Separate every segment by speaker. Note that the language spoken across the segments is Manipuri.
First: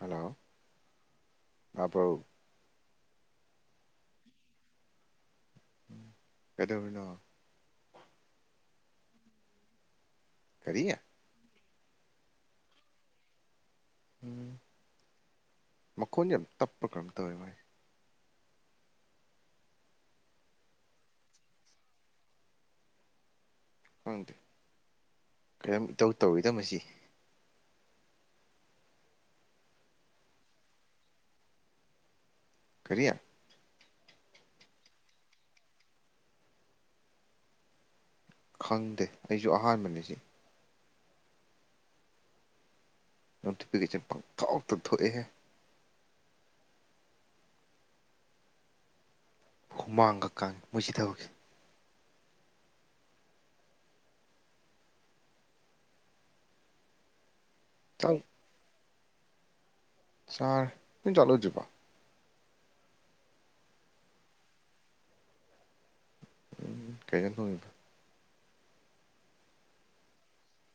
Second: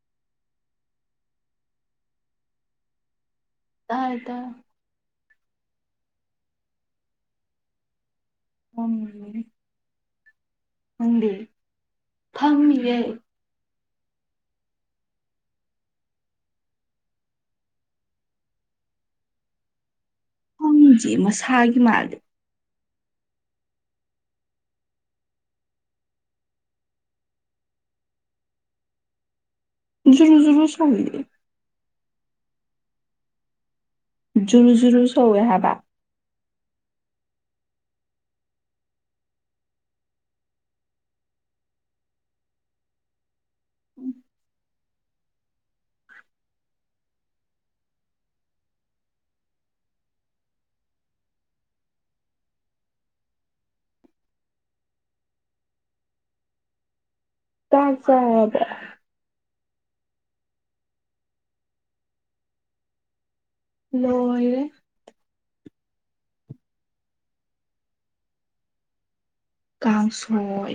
Speaker 1: ꯍꯂꯣ ꯇꯥꯕ꯭ꯔꯣ꯫
Speaker 2: ꯇꯥꯏꯌꯦ ꯇꯥꯏꯌꯦ꯫
Speaker 1: ꯎꯝ ꯀꯩꯗꯧꯔꯤꯅꯣ꯫
Speaker 2: ꯐꯝꯂꯤꯕꯅꯤ꯫
Speaker 1: ꯀꯔꯤ
Speaker 2: ꯅꯪꯗꯤ꯫ ꯐꯝꯃꯤꯌꯦ꯫
Speaker 1: ꯎꯝ ꯃꯈꯣꯟ ꯌꯥꯝ ꯇꯞꯄ꯭ꯔ ꯀꯩꯅꯣꯝ ꯇꯧꯋꯦ ꯃꯥꯏ꯫ [unintelligible]
Speaker 2: ꯈꯪꯗꯤꯌꯦ ꯃꯁꯥꯒꯤ ꯃꯥꯜꯂꯦ꯫
Speaker 1: ꯈꯪꯗꯦ ꯀꯩꯅꯣꯝ ꯏꯇꯧ ꯇꯧꯏꯗ ꯃꯁꯤ꯫
Speaker 2: ꯔꯨꯔ ꯔꯨꯔ ꯆꯪꯦ
Speaker 1: ꯀꯔꯤꯌꯥ꯫
Speaker 2: ꯖꯨꯔꯨ ꯖꯨꯔꯨ ꯁꯧꯋꯦ ꯍꯥꯏꯕ꯫
Speaker 1: ꯈꯪꯗꯦ ꯑꯩꯁꯨ ꯑꯍꯥꯟꯕꯅꯤ ꯁꯤ꯫ ꯅꯣꯇꯤꯐꯤꯀꯦꯁꯟ ꯄꯪꯊꯣꯛꯇ ꯊꯣꯛꯑꯦꯍꯦ꯫ ꯍꯨꯃꯥꯡꯒ ꯀꯥꯡꯉꯦ ꯃꯣꯏꯁꯤ ꯊꯕꯛꯁꯤ꯫
Speaker 2: ꯆꯥꯛ ꯆꯥꯔꯕꯣ꯫
Speaker 1: ꯆꯥꯔꯦ ꯅꯪ ꯆꯥꯛ ꯂꯣꯏꯗ꯭ꯔꯤꯕꯣ꯫
Speaker 2: ꯂꯣꯏ꯫
Speaker 1: ꯎꯝ ꯀꯩꯅꯣ ꯇꯧꯔꯤꯗꯣ꯫
Speaker 2: ꯀꯥꯡꯁꯣꯏ꯫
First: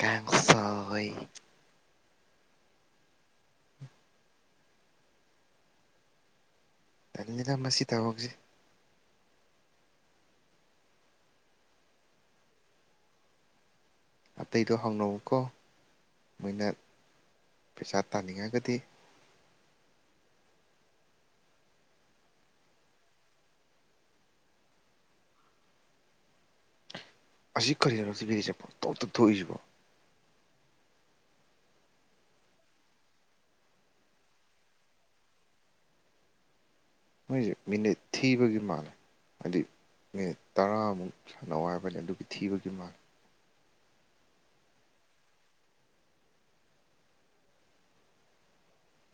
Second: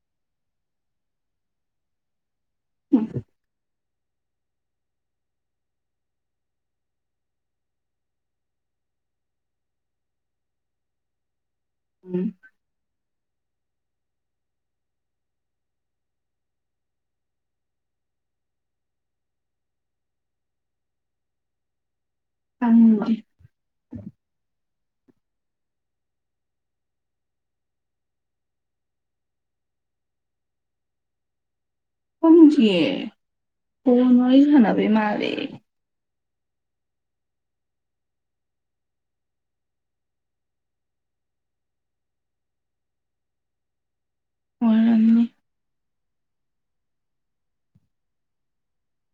Speaker 1: ꯀꯥꯡꯁꯣꯏ꯫ ꯇꯜꯂꯤꯗ ꯃꯁꯤ ꯊꯕꯛꯁꯤ꯫
Speaker 2: ꯎꯝ꯫
Speaker 1: ꯑꯇꯩꯗꯣ ꯍꯪꯅꯧꯑꯣꯀꯣ ꯃꯣꯏꯅ ꯄꯩꯁꯥ ꯇꯥꯅꯤꯡꯉꯒꯗꯤ꯫
Speaker 2: ꯇꯪꯗ꯭ꯔꯤ꯫
Speaker 1: ꯑꯁꯤ ꯀꯔꯤꯔ [unintelligible] ꯄꯪꯊꯣꯛꯇ ꯊꯣꯛꯏꯁꯤꯕꯣ꯫
Speaker 2: ꯁꯖꯤꯦ ꯍꯅꯔ ꯍꯅꯕꯃꯔꯦ
Speaker 1: ꯃꯣꯏꯖꯦ ꯃꯤꯅꯤꯠ ꯊꯤꯕꯒꯤ ꯃꯥꯜꯂꯦ ꯍꯥꯏꯗꯤ ꯃꯤꯅꯤꯠ ꯇꯔꯥꯃꯨꯛ ꯁꯥꯟꯅꯧ ꯍꯥꯏꯕꯅꯤ ꯑꯗꯨꯒꯤ ꯊꯤꯕꯒꯤ ꯃꯥꯜꯂꯦ꯫
Speaker 2: ꯑꯣꯏꯔꯝꯅꯤ꯫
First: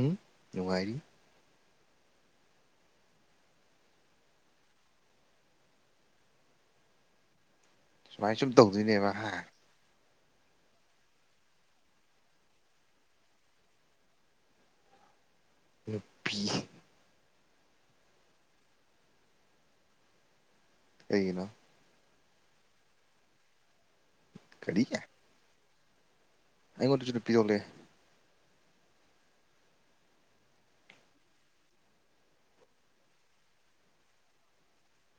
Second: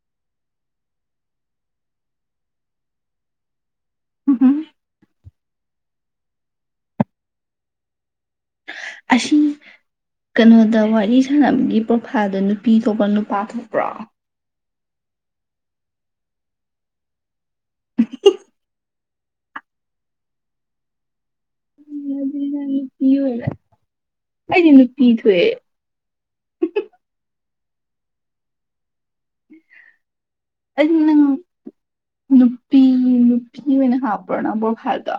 Speaker 1: ꯎꯝ ꯅꯨꯡꯉꯥꯏꯔꯤ꯫ ꯁꯨꯃꯥꯏꯁꯨꯝ꯫ ꯇꯧꯗꯣꯏꯅꯦꯕ ꯍꯥ꯫
Speaker 2: ꯑꯁꯤ ꯀꯩꯅꯣꯗ ꯋꯥꯔꯤ ꯁꯥꯟꯅꯕꯒꯤ ꯄ꯭ꯔꯣꯐꯥꯏꯜꯗꯣ ꯅꯨꯄꯤ ꯊꯣꯛꯄ꯭ꯔ ꯅꯨꯄꯥ ꯊꯣꯛꯄ꯭ꯔꯣ꯫
Speaker 1: ꯅꯨꯄꯤ꯫
Speaker 2: [inaudible]
Speaker 1: ꯀꯩꯒꯤꯅꯣ꯫
Speaker 2: [unintelligible] ꯑꯗꯨꯗꯤ ꯅꯪ ꯅꯨꯄꯤ ꯑꯣꯏꯔꯦ꯫ ꯑꯩꯗꯤ
Speaker 1: ꯀꯔꯤ
Speaker 2: ꯅꯨꯄꯤ ꯊꯣꯛꯑꯦ꯫
Speaker 1: ꯑꯩꯉꯣꯟꯗꯁꯨ ꯅꯨꯄꯤ ꯑꯣꯜꯂꯦ꯫
Speaker 2: ꯑꯗꯨꯗꯤ ꯅꯪ ꯅꯨꯄꯤ ꯅꯨꯄꯤ ꯑꯣꯏꯅ ꯍꯥꯞꯄ꯭ꯔꯣ ꯅꯪ ꯄ꯭ꯔꯣꯐꯥꯏꯜꯗꯣ꯫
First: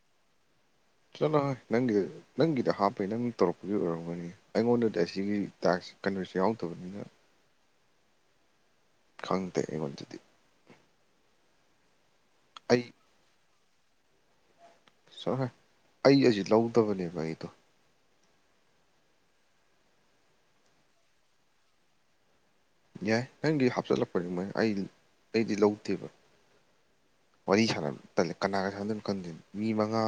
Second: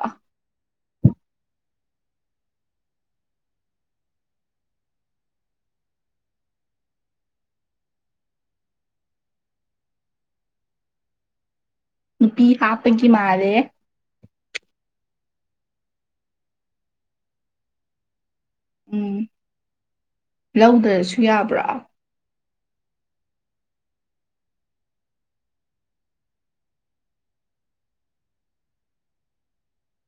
Speaker 1: ꯆꯠꯂꯣ ꯍꯣꯏ ꯅꯪꯒꯤꯗ ꯅꯪꯒꯤꯗ ꯍꯥꯞꯄꯩ ꯅꯪ ꯇꯧꯔꯛꯄꯒꯤ ꯑꯣꯏꯔꯝꯒꯅꯤ ꯑꯩꯉꯣꯟꯗꯗꯤ ꯑꯁꯤꯒꯤ ꯇꯥꯛꯁ ꯀꯩꯅꯣꯁꯦ ꯌꯥꯎꯗꯕꯅꯤꯅ꯫ ꯈꯪ ꯇꯦꯃꯗꯨꯗꯤ
Speaker 2: ꯅꯨꯄꯤ
Speaker 1: ꯑꯩ
Speaker 2: ꯍꯥꯞꯄꯒꯤ ꯃꯥꯜꯂꯦꯍꯦ꯫
Speaker 1: ꯆꯣꯍꯦ ꯑꯩ ꯑꯁꯤ ꯂꯧꯗꯕꯅꯦꯕ ꯑꯩꯗꯣ꯫
Speaker 2: ꯎꯝ ꯂꯧꯗ꯭ꯔꯁꯨ ꯌꯥꯕ꯭ꯔꯥ꯫
Speaker 1: ꯌꯥꯏ ꯅꯪꯒꯤ ꯍꯥꯞꯆꯤꯜꯂꯛꯄꯅꯤ ꯃꯣꯏ ꯑꯩ ꯑꯩꯗꯤ ꯂꯧꯗꯦꯕ ꯋꯥꯔꯤ ꯁꯥꯟꯅꯅꯕ ꯇꯜꯂꯦ ꯀꯅꯥꯒ ꯁꯥꯟꯅꯗꯣꯏꯅꯣ ꯈꯪꯗꯦ ꯃꯤ ꯃꯉꯥ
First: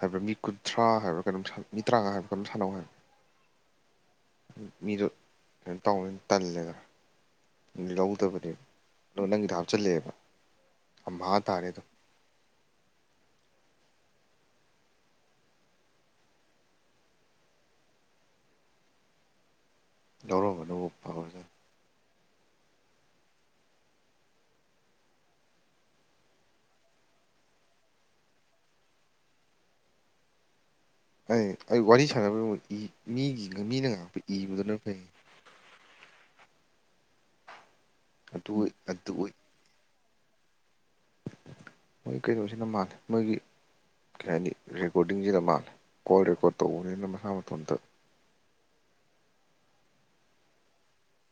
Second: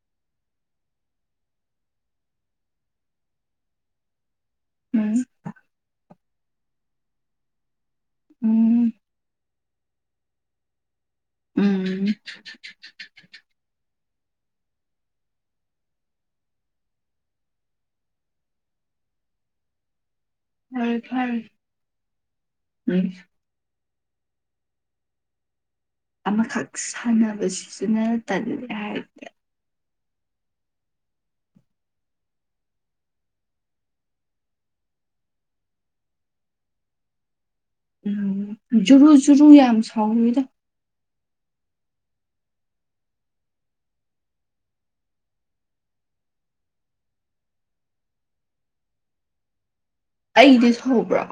Speaker 1: ꯍꯥꯏꯕ꯭ꯔꯥ ꯃꯤ ꯀꯨꯟꯊ꯭ꯔꯥ ꯍꯥꯏꯕ꯭ꯔꯥ ꯀꯩꯅꯣꯝ ꯃꯤ ꯇꯔꯥꯉꯥ ꯍꯥꯏꯕ꯭ꯔꯥ ꯀꯩꯅꯣꯝ ꯁꯥꯟꯅꯧ ꯍꯥꯏꯕ ꯃꯤꯗꯣ
Speaker 2: ꯎꯝ
Speaker 1: ꯀꯩꯅꯣ ꯇꯧꯅꯤ ꯇꯜꯂꯦꯗ ꯗꯤ ꯂꯧꯗꯕꯅꯦꯕ
Speaker 2: ꯎꯝ
Speaker 1: ꯑꯗꯣ ꯅꯪꯒꯤꯗ ꯍꯥꯞꯆꯤꯜꯂꯛꯑꯦꯕ ꯑꯝꯍꯥ ꯇꯥꯔꯦ ꯑꯗꯨꯝ ꯫
Speaker 2: [unintelligible] ꯐꯔꯦ
Speaker 1: [unintelligible]
Speaker 2: ꯐꯔꯦ
Speaker 1: ꯐꯒꯗꯝꯅꯤ꯫
Speaker 2: ꯎꯝ꯫ ꯑꯃꯈꯛ ꯁꯥꯟꯅꯕꯁꯤꯁꯨꯅ ꯇꯜꯂꯦ ꯍꯥꯏꯔꯗꯤ
Speaker 1: ꯑꯩ ꯑꯩ ꯋꯥꯔꯤ ꯁꯥꯟꯅꯕꯒꯤ ꯃꯍꯨꯠ ꯃꯤꯅ ꯉꯥꯛꯄ ꯏꯕꯗꯨꯅ ꯐꯩ꯫ ꯑꯗꯨ
Speaker 2: ꯎꯝ ꯖꯨꯔꯨ
Speaker 1: ꯑꯗꯨ ꯑꯣꯏ
Speaker 2: -ꯖꯨꯔꯨ ꯌꯥꯝ ꯁꯧ ꯊꯥꯎꯗ
Speaker 1: ꯃꯣꯏ ꯀꯩꯅꯣꯁꯤꯅ ꯃꯥꯜꯂꯦ ꯃꯣꯏꯒꯤ ꯀꯩ ꯍꯥꯏꯅꯤ ꯔꯦꯀꯣꯔꯗꯤꯡꯁꯤꯅ ꯃꯥꯜꯂꯦ ꯀꯣꯜ ꯔꯦꯀꯣꯔꯠ ꯇꯧꯕꯅꯤꯅ ꯃꯁꯥ ꯃꯇꯣꯟꯇ
Speaker 2: ꯑꯩꯗꯤ ꯁꯧꯕ꯭ꯔꯥ?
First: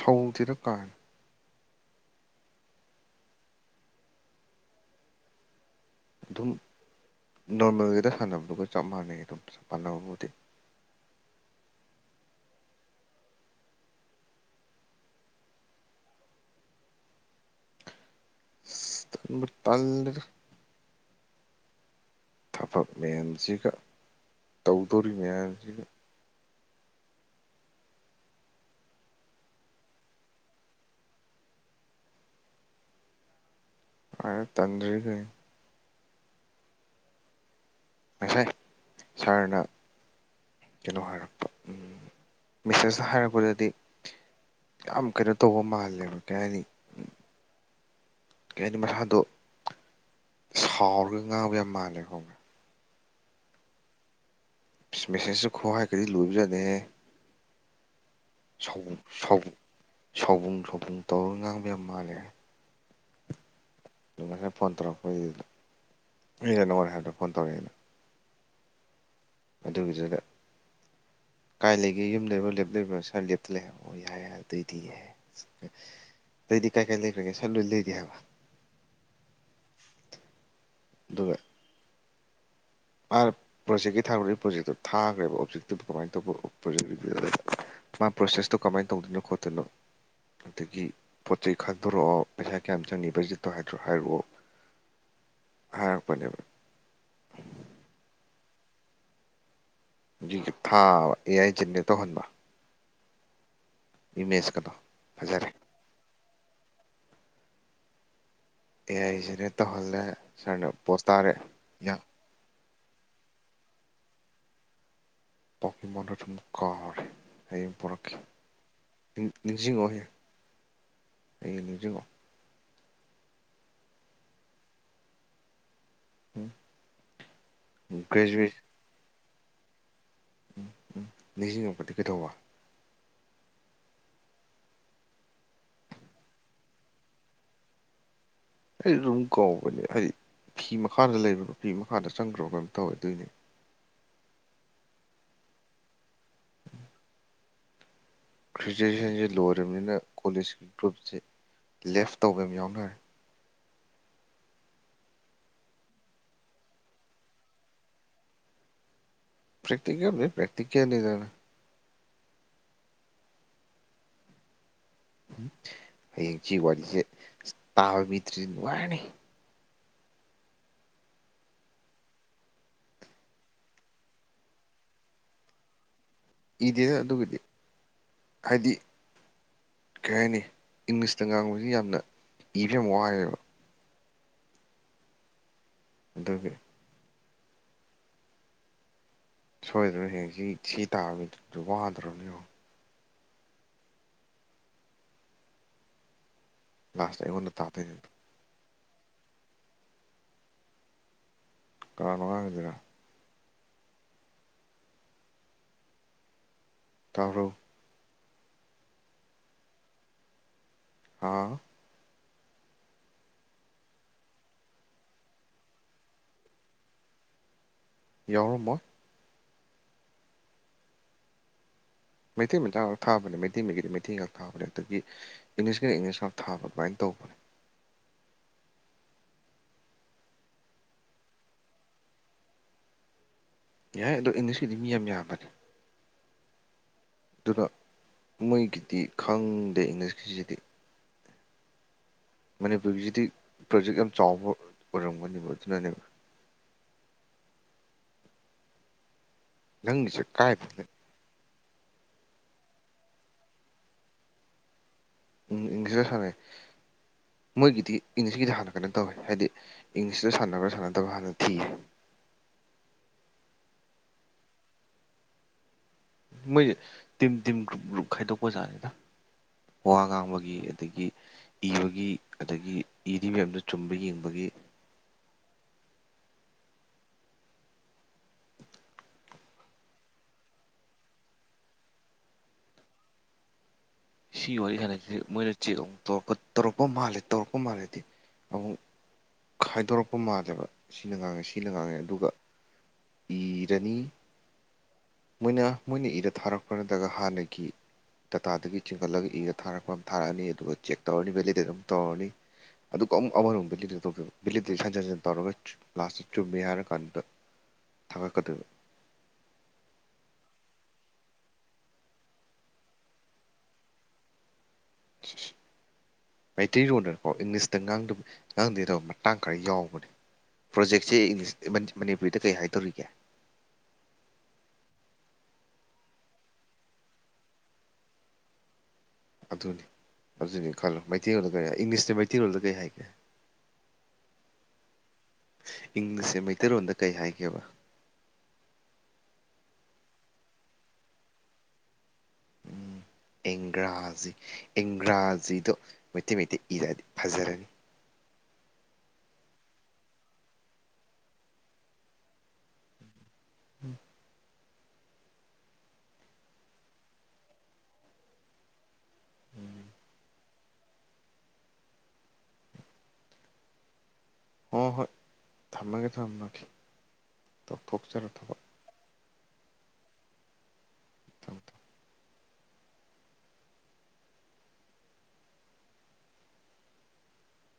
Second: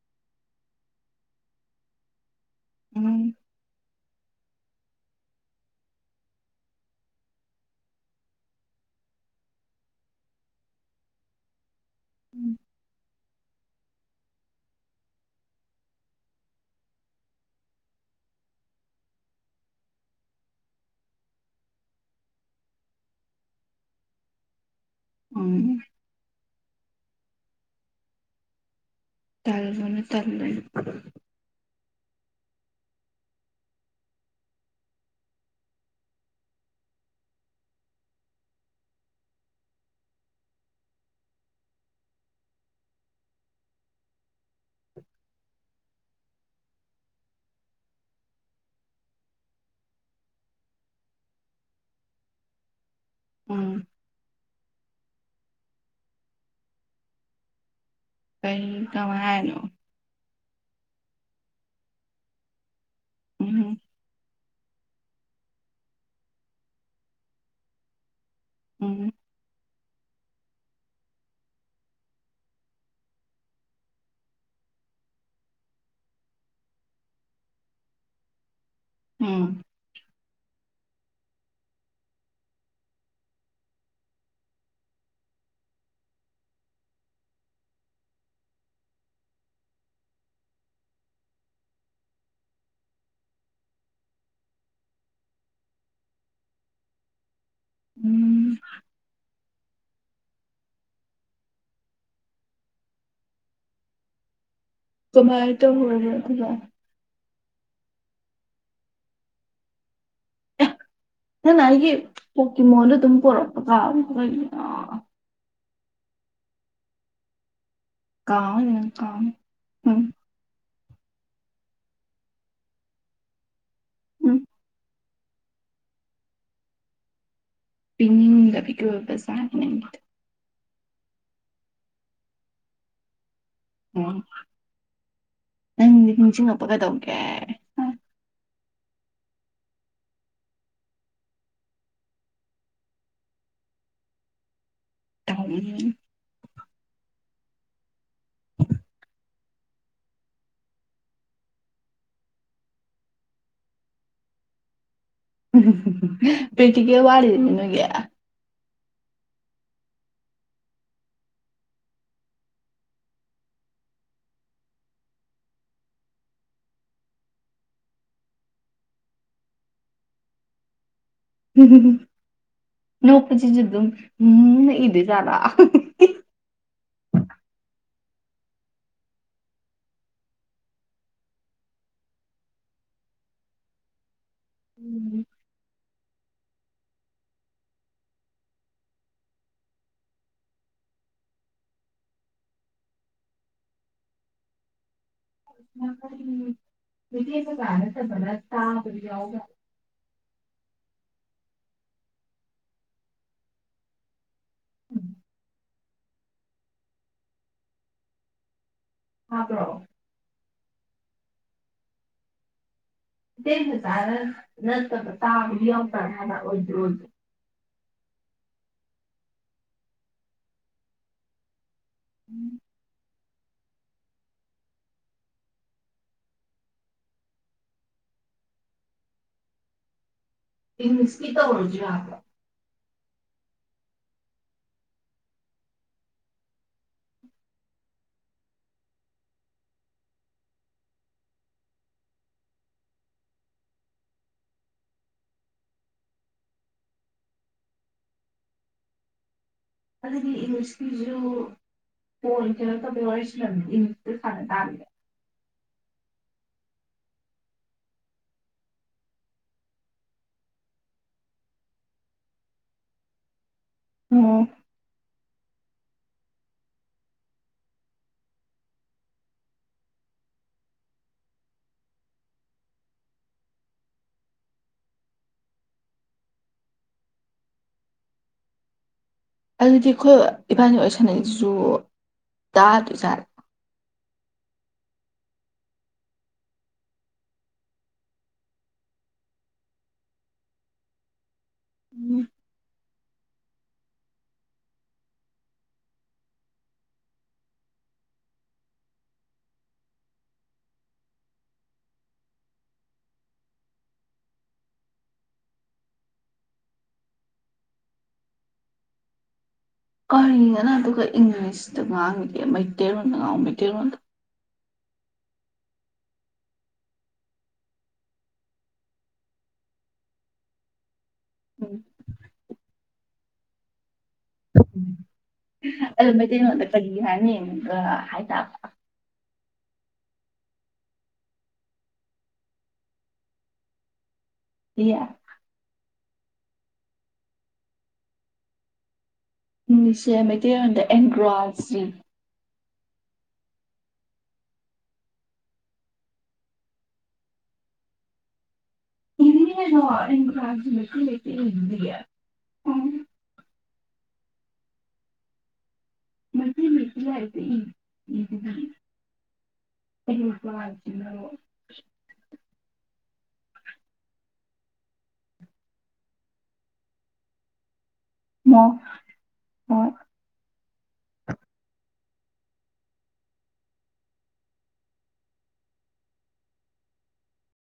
Speaker 1: ꯁꯧꯁꯤꯔ ꯀꯥꯟ
Speaker 2: ꯎꯝ꯫
Speaker 1: ꯑꯗꯨꯝ ꯅꯣꯔꯃꯦꯜꯒꯤꯗ ꯁꯥꯟꯅꯕꯗꯨꯒ ꯆꯞ ꯃꯥꯟꯅꯩ ꯑꯗꯨꯝ ꯆꯞ ꯃꯥꯟꯅꯕꯕꯨꯗꯤ ꯇꯥꯟꯗ ꯊꯕꯛ ꯃꯌꯥꯝꯁꯤꯒ ꯇꯧ
Speaker 2: ꯎꯝ
Speaker 1: ꯔꯤꯃꯌꯥꯝꯁꯤꯒ
Speaker 2: ꯇꯜꯕꯅꯦ ꯇꯜꯂꯦ ꯑꯩꯖꯨ ꯫
Speaker 1: ꯑ ꯇꯟꯔꯤꯁ ꯉꯁꯥꯏ ꯁꯥꯔꯅ ꯀꯩꯅꯣ ꯍꯥꯏꯔꯛꯄ ꯃꯤꯁꯦꯁꯇ ꯍꯥꯏꯔꯛꯄꯗꯗꯤ ꯌꯥꯝ ꯀꯩꯅꯣ ꯇꯧꯕ ꯃꯥꯜꯂꯦꯕ ꯀꯩ ꯍꯥꯏꯅꯤ ꯀꯩ ꯍꯥꯏꯅꯤ ꯃꯁꯥꯗꯣ ꯁꯥꯎꯔꯒ ꯉꯥꯡꯕ ꯌꯥꯝ ꯃꯥꯜꯂꯦꯕ ꯈꯥꯪꯕꯔꯥ?
Speaker 2: ꯎꯝ꯫
Speaker 1: ꯃꯦꯁꯦꯖꯁꯨ ꯈꯣ ꯍꯥꯏꯔꯒꯗꯤ ꯂꯣꯏꯕꯖꯠꯅꯤꯍꯦ!
Speaker 2: ꯀꯔꯤ ꯀꯃꯥꯏ ꯍꯥꯏꯅꯣ?
Speaker 1: ꯁꯣꯎꯕꯨꯡ ꯇꯧꯔꯒ ꯉꯥꯡꯕ ꯌꯥꯝ ꯃꯥꯜꯂꯦ ꯫
Speaker 2: ꯎꯝ꯫
Speaker 1: ꯑꯗꯨꯃꯥꯏꯅ ꯐꯣꯟ ꯇꯧꯔꯛꯄꯒꯤꯗ ꯑꯩꯅ ꯅꯉꯣꯟ ꯍꯥꯏꯕꯗ ꯐꯣꯟ ꯇꯧꯔꯛꯑꯦꯅ
Speaker 2: ꯎꯝ꯫
Speaker 1: ꯑꯗꯨꯒꯤꯗꯨꯗ ꯀꯥꯏ ꯂꯩꯒꯦ ꯌꯨꯝ ꯂꯩꯕ꯭ꯔꯣ ꯂꯦꯞ ꯂꯩꯕ꯭ꯔꯣ ꯁꯥꯔ ꯂꯦꯞꯇ ꯂꯩ ꯍꯥꯏꯕ ꯑꯣ ꯌꯥꯏ ꯑꯗꯨꯑꯣꯏꯗꯤ ꯌꯥ ꯑꯇꯩꯗꯤ ꯀꯥꯏ ꯀꯥꯏ ꯂꯩꯈ꯭ꯔꯒꯦ ꯁꯥꯔ ꯂꯣꯏ ꯂꯩꯔꯤ ꯍꯥꯏꯕ
Speaker 2: ꯎꯝ꯫
Speaker 1: ꯕꯩ ꯄ꯭ꯔꯣꯖꯦꯛꯀꯤ ꯊꯥꯔꯣꯔꯛꯏ ꯄ꯭ꯔꯣꯖꯦꯛꯇꯣ ꯊꯥꯈ꯭ꯔꯦꯕ ꯑꯣꯞꯖꯦꯛꯇꯨꯗ ꯀꯃꯥꯏꯅ ꯇꯧꯕ ꯄ꯭ꯔꯣꯖꯦꯛꯇꯨ ꯃꯥ ꯄ꯭ꯔꯣꯁꯦꯁꯇꯣ ꯀꯃꯥꯏꯅ ꯇꯧꯗꯣꯏꯅꯣ- ꯈꯣꯠꯇꯅꯣ ꯑꯗꯒꯤ ꯄꯣꯠ ꯆꯩ ꯈꯥꯡꯗꯣꯔꯛꯑꯣ ꯄꯩꯁꯥ ꯀꯌꯥꯝ ꯆꯪꯅꯤ ꯕꯖꯦꯠꯇꯣ ꯍꯥꯏꯗ꯭ꯔꯣ ꯍꯥꯏꯔꯛꯑꯣ ꯍꯥꯏꯔꯛꯄꯅꯦꯕ
Speaker 2: ꯎꯝ꯫
Speaker 1: ꯍꯧꯖꯤꯒꯤ ꯊꯥꯕ ꯑꯦ ꯑꯥꯏꯖꯤꯟꯗꯦ ꯇꯧꯍꯟꯕ ꯏꯃꯦꯁ ꯀꯗꯣ
Speaker 2: ꯀꯃꯥꯏ ꯇꯔꯒꯦ ꯑꯗꯨ ꯗꯣ?
Speaker 1: ꯑꯦ ꯑꯏ ꯁꯤꯅꯦ ꯇꯧꯍꯜꯂꯦ ꯁꯥꯔꯅ ꯄꯣꯁ ꯇꯥꯔꯦ
Speaker 2: ꯀꯤꯃꯣꯟꯗ ꯑꯗꯨꯝ ꯄꯨꯔꯛꯄ
Speaker 1: ꯄ ꯃꯟ ꯊ ꯀꯔ ꯑꯩ
Speaker 2: ꯀ ꯀꯥꯎ ꯎꯝ
Speaker 1: ꯑꯩ ꯍꯧꯖ
Speaker 2: ꯎꯝ
Speaker 1: ꯎꯝ꯫ ꯒ꯭ꯔꯦꯖꯨꯋꯦꯠ
Speaker 2: ꯄꯤꯅꯤꯡꯗꯕꯤꯛ ꯑꯣꯏꯕꯁ ꯆꯦ
Speaker 1: ꯎꯝ ꯎꯝ ꯅꯤꯡꯁꯤꯡꯉꯛꯄꯗꯤ ꯀꯩꯗꯧꯕ
Speaker 2: ꯑꯣ ꯅꯪꯗꯤ ꯅꯤꯡꯁꯤꯡꯉꯛꯄ ꯀꯩꯗꯧꯒꯦ
Speaker 1: ꯑꯩ ꯑꯗꯨꯝ ꯀꯧꯕꯅꯦ ꯑꯩꯗꯤ ꯐꯤ ꯃꯈꯥꯗ ꯂꯩ ꯐꯤ ꯃꯈꯥꯗ ꯆꯪꯈ꯭ꯔꯕ ꯀꯅ ꯇꯧꯋꯦ ꯑꯗꯨꯣꯏꯅꯦ
Speaker 2: ꯍ
Speaker 1: ꯒ꯭ꯔꯦꯖꯨꯋꯦꯁꯟꯁꯤ ꯂꯣꯏꯔꯕꯅꯤꯅ ꯀꯣꯂꯦꯖꯀꯤ ꯒ꯭ꯔꯨꯞꯁꯤ ꯂꯦꯐ ꯇꯧꯕ ꯑꯃ ꯌꯥꯎꯅꯔꯦ
Speaker 2: ꯄꯩꯈꯤ ꯀ ꯋꯥꯔꯤꯔꯅꯒ
Speaker 1: ꯛꯇꯤꯀꯦꯜꯅꯤ ꯋꯥꯔꯤꯦ ꯇꯥꯕꯃꯤꯇ꯭ꯔꯤꯅꯨꯡ ꯋꯥꯅꯤ
Speaker 2: ꯅꯣꯛꯄꯁꯤꯁꯨꯗ ꯎꯝ ꯏꯗꯤ ꯆꯂ
Speaker 1: ꯏꯗꯦꯗ ꯑꯗꯨꯒꯗꯤ ꯍꯥꯏꯗꯤ ꯀꯩ ꯍꯥꯏꯅꯤ ꯏꯪꯂꯤꯁꯇ ꯉꯥꯡꯕꯁꯤ ꯌꯥꯝꯅ ꯏꯕ ꯌꯥꯝ ꯋꯥꯦꯕ
Speaker 2: ꯎꯝ
Speaker 1: ꯑꯗꯨꯗꯒꯤ ꯁꯣꯏꯗꯅ ꯍꯌꯦꯡ ꯁꯤ ꯁꯤ ꯇꯥꯃꯤꯗꯨꯗ ꯋꯥꯗ꯭ꯔꯣꯅꯦꯡ
Speaker 2: [unintelligible]
Speaker 1: ꯂꯥꯁꯇ
Speaker 2: ꯃꯤꯗꯤ ꯑꯩ
Speaker 1: ꯑꯩꯉꯣꯟꯗ ꯇꯥꯗꯣꯏꯅꯦ
Speaker 2: ꯀꯅꯁꯦ ꯃ ꯑꯥꯗꯤꯌꯥꯒ
Speaker 1: ꯀꯅꯅꯨꯡꯉ ꯍꯥꯏꯖꯤꯔ
Speaker 2: ꯎꯝ
Speaker 1: ꯇꯧꯔꯛ
Speaker 2: ꯍꯥꯕ꯭ꯔꯣ
Speaker 1: ꯑ
Speaker 2: ꯍꯖꯔ ꯅꯠꯇ ꯇꯝ ꯀꯅ ꯑꯣꯏꯗ꯭ꯔꯣ
Speaker 1: ꯌꯥꯎꯔꯝꯃꯣ ꯃꯇꯤ ꯃ ꯌꯥ ꯊ ꯃꯩꯇꯩ ꯃꯤꯒꯤꯗꯤ ꯃꯩꯊꯤ ꯉꯥꯛ ꯊꯥꯕꯅꯦ ꯑꯗꯒꯤ ꯏꯪꯂꯤꯁꯀ ꯏꯪꯂꯤꯁ ꯉꯥꯛ ꯊꯥꯕ ꯑꯗꯨꯃꯥꯏꯅ ꯇꯧꯕꯅꯦ
Speaker 2: ꯃꯤꯅꯤꯁꯄꯤꯇꯥ ꯑꯣꯔꯖꯤꯅ
Speaker 1: ꯌꯥꯏ ꯑꯗꯣ ꯏꯪꯂꯤꯁꯤꯀꯤꯗꯤ ꯃꯤ ꯌꯥꯝ ꯌꯥꯝꯕꯅꯤ ꯑꯗꯨꯅ ꯃꯣꯏꯒꯤꯗꯤ ꯈꯪꯗꯦ ꯏꯪꯂꯤꯁꯀꯤꯁꯤꯗꯤ ꯃꯅꯤꯄꯨꯔꯒꯤꯁꯤꯗꯤ ꯄ꯭ꯔꯣꯖꯦꯛ ꯌꯥꯝ ꯆꯥꯎꯕ ꯑꯣꯏꯔꯝꯒꯅꯦꯕ ꯑꯗꯨꯅꯅꯦꯕ ꯅꯪꯒꯤꯁꯦ
Speaker 2: ꯑꯗꯤ
Speaker 1: ꯀꯥꯏꯕꯅꯦ
Speaker 2: ꯏꯁꯀꯤ ꯐꯣꯣꯟ ꯀꯩꯅ ꯊ ꯦꯔꯂꯝ ꯏꯪ ꯐꯅ ꯇꯥꯔꯅꯦ
Speaker 1: ꯏꯪꯂꯤꯁꯇ ꯁꯥꯟꯅꯩ ꯃꯣꯏꯒꯤꯗꯤ ꯏꯪꯂꯤꯁꯀꯤꯗꯤ ꯍꯥꯟꯅ ꯀꯩꯅꯣ ꯇꯧꯋꯤ ꯍꯥꯏꯗꯤ ꯏꯪꯂꯤꯁꯇ ꯁꯥꯟꯅꯕ꯭ꯔꯥ ꯁꯥꯟꯅꯗꯕ ꯍꯥꯟꯅ ꯊꯤ
Speaker 2: ꯑꯣ
Speaker 1: ꯃꯣꯏꯁꯦ ꯇꯤꯝ ꯇꯤꯝ ꯒ꯭ꯔꯨꯞ ꯒ꯭ꯔꯨꯞ ꯈꯥꯏꯗꯣꯛꯄꯖꯥꯠꯅꯤꯗ ꯋꯥ ꯉꯥꯡꯕꯒꯤ ꯑꯗꯒꯤ ꯏꯕꯒꯤ ꯑꯗꯒꯤ ꯏꯔꯤꯕ ꯃꯌꯥꯝꯗꯨꯣ ꯆꯨꯝꯕ ꯌꯦꯡꯕꯒꯤ
Speaker 2: ꯑꯗꯨꯗꯤ ꯑꯩꯈꯣꯏ ꯏꯕꯥꯅꯤ ꯑꯣꯏ ꯁꯥꯟꯅꯩꯁꯤꯁꯨ ꯇꯥꯗꯣꯏꯖꯥꯔ
Speaker 1: ꯁꯤꯒꯤ ꯋꯥꯔꯤ ꯈꯥꯟꯁꯤ ꯃꯣꯏꯅ ꯆꯦꯛ ꯑꯃꯨꯛ ꯇꯧꯛꯄ ꯇꯧꯔꯛꯄ ꯃꯥꯜꯂꯦ ꯇꯧꯔꯛꯄ ꯃꯥꯜꯂꯦꯗꯤ ꯑꯃꯨꯛ ꯈꯥꯏꯗꯣꯔꯛꯄ ꯃꯥꯜꯂꯦꯕ ꯁꯤꯅ ꯉꯥꯡꯉꯁꯤ ꯀꯤꯅ ꯉꯥꯡꯉꯦ
Speaker 2: ꯎꯝ
Speaker 1: ꯑꯗꯨꯒ ꯏꯔꯅꯤ ꯃꯣꯏꯅ ꯃꯣꯏꯅ ꯏꯔ ꯊꯥꯔꯛꯄ꯭ꯔꯥ ꯅꯠꯇ꯭ꯔꯒ ꯍꯥꯟꯅꯒꯤ ꯗꯇꯥꯗꯒꯤ ꯆꯤꯡꯈꯠꯂꯒ ꯏꯔ ꯊꯥꯔꯛꯄ ꯑꯃ ꯊꯥꯔꯛꯑꯅꯤ ꯑꯗꯨꯒ ꯆꯦꯛ ꯇꯧꯔꯅꯤ ꯚꯦꯂꯤꯗꯦꯠ ꯑꯃ ꯇꯧꯔꯅꯤ ꯑꯗꯨꯒ ꯑꯃꯨꯛ ꯑꯃꯔꯣꯝ ꯚꯦꯗꯦꯠ ꯚꯦꯗꯦꯠ ꯍꯟꯖꯤꯟ ꯍꯖꯤꯟ ꯇꯧꯔꯒ ꯂꯥꯁꯇ ꯆꯨꯝꯃꯦ ꯍꯥꯏꯔꯀꯥꯟꯗ ꯊ ꯈꯗ
Speaker 2: ꯀꯔꯤꯅꯅ ꯑꯗꯨꯒ ꯏꯪꯂꯤꯁꯇ ꯉꯥꯡꯉꯒꯦ ꯃꯩꯇꯩꯔꯣꯟꯗ ꯉꯥꯡ ꯃꯩꯇꯩꯔꯣꯟꯗ
Speaker 1: ꯃꯩꯇꯩꯔꯣꯟꯗꯅꯀꯣ ꯏꯪꯂꯤꯁꯇ ꯉꯥꯡꯗꯦꯗꯕ ꯃꯇꯥꯡ ꯈꯔ ꯌꯥꯎꯕꯅꯦ ꯄ꯭ꯔꯣꯖꯦꯛ ꯏꯦ ꯏꯪꯂꯤ ꯃꯅꯤꯄꯨꯔꯤꯗ ꯀꯩ ꯍꯥꯏꯗꯧꯔꯤꯒꯦ
Speaker 2: ꯑꯗꯨ ꯃꯩꯇꯩꯩꯅꯣꯗ ꯀꯔꯤ ꯍꯥꯏꯅꯤ ꯍꯥꯏ ꯇꯕ
Speaker 1: ꯑꯗꯨꯅꯤ ꯑꯗꯨꯅꯤ ꯈꯜꯂꯣ ꯃꯩꯇꯩꯔꯣꯜꯗ ꯀꯔꯤ ꯏꯪꯂꯤꯁꯅ ꯃꯩꯇꯩꯔꯣꯜꯗ ꯀꯔꯤ ꯍꯥꯏꯒꯦ
Speaker 2: ꯏ
Speaker 1: ꯏꯪꯂꯤꯁꯦ ꯃꯩꯇꯩꯔꯣꯟꯗ ꯀꯩ ꯍꯥꯏꯒꯦꯕ
Speaker 2: ꯏꯪꯂꯤꯁꯁꯦ ꯃꯩꯇꯩꯔꯣꯟꯗ ꯑꯦꯡꯒ꯭ꯔꯥꯖ
Speaker 1: ꯎ ꯑꯦꯡꯒ꯭ꯔꯥꯖꯤ ꯑꯦꯡꯒ꯭ꯔꯥꯖꯤꯗꯣ ꯃꯩꯇꯩ ꯃꯩꯇꯩ ꯏꯔꯛꯑꯗꯤ ꯐꯖꯔꯅꯤ
Speaker 2: ꯏ ꯂꯩꯗꯤ
Speaker 1: ꯎꯝ
Speaker 2: ꯃꯔꯤ ꯃꯦꯊ ꯂ ꯎꯝ ꯅꯣ
Speaker 1: ꯍ ꯍꯣꯏ ꯊꯝꯃꯒꯦ ꯊꯝ ꯅꯒꯦ ꯊꯣꯛꯆꯔꯣ ꯊꯕ
Speaker 2: ꯍ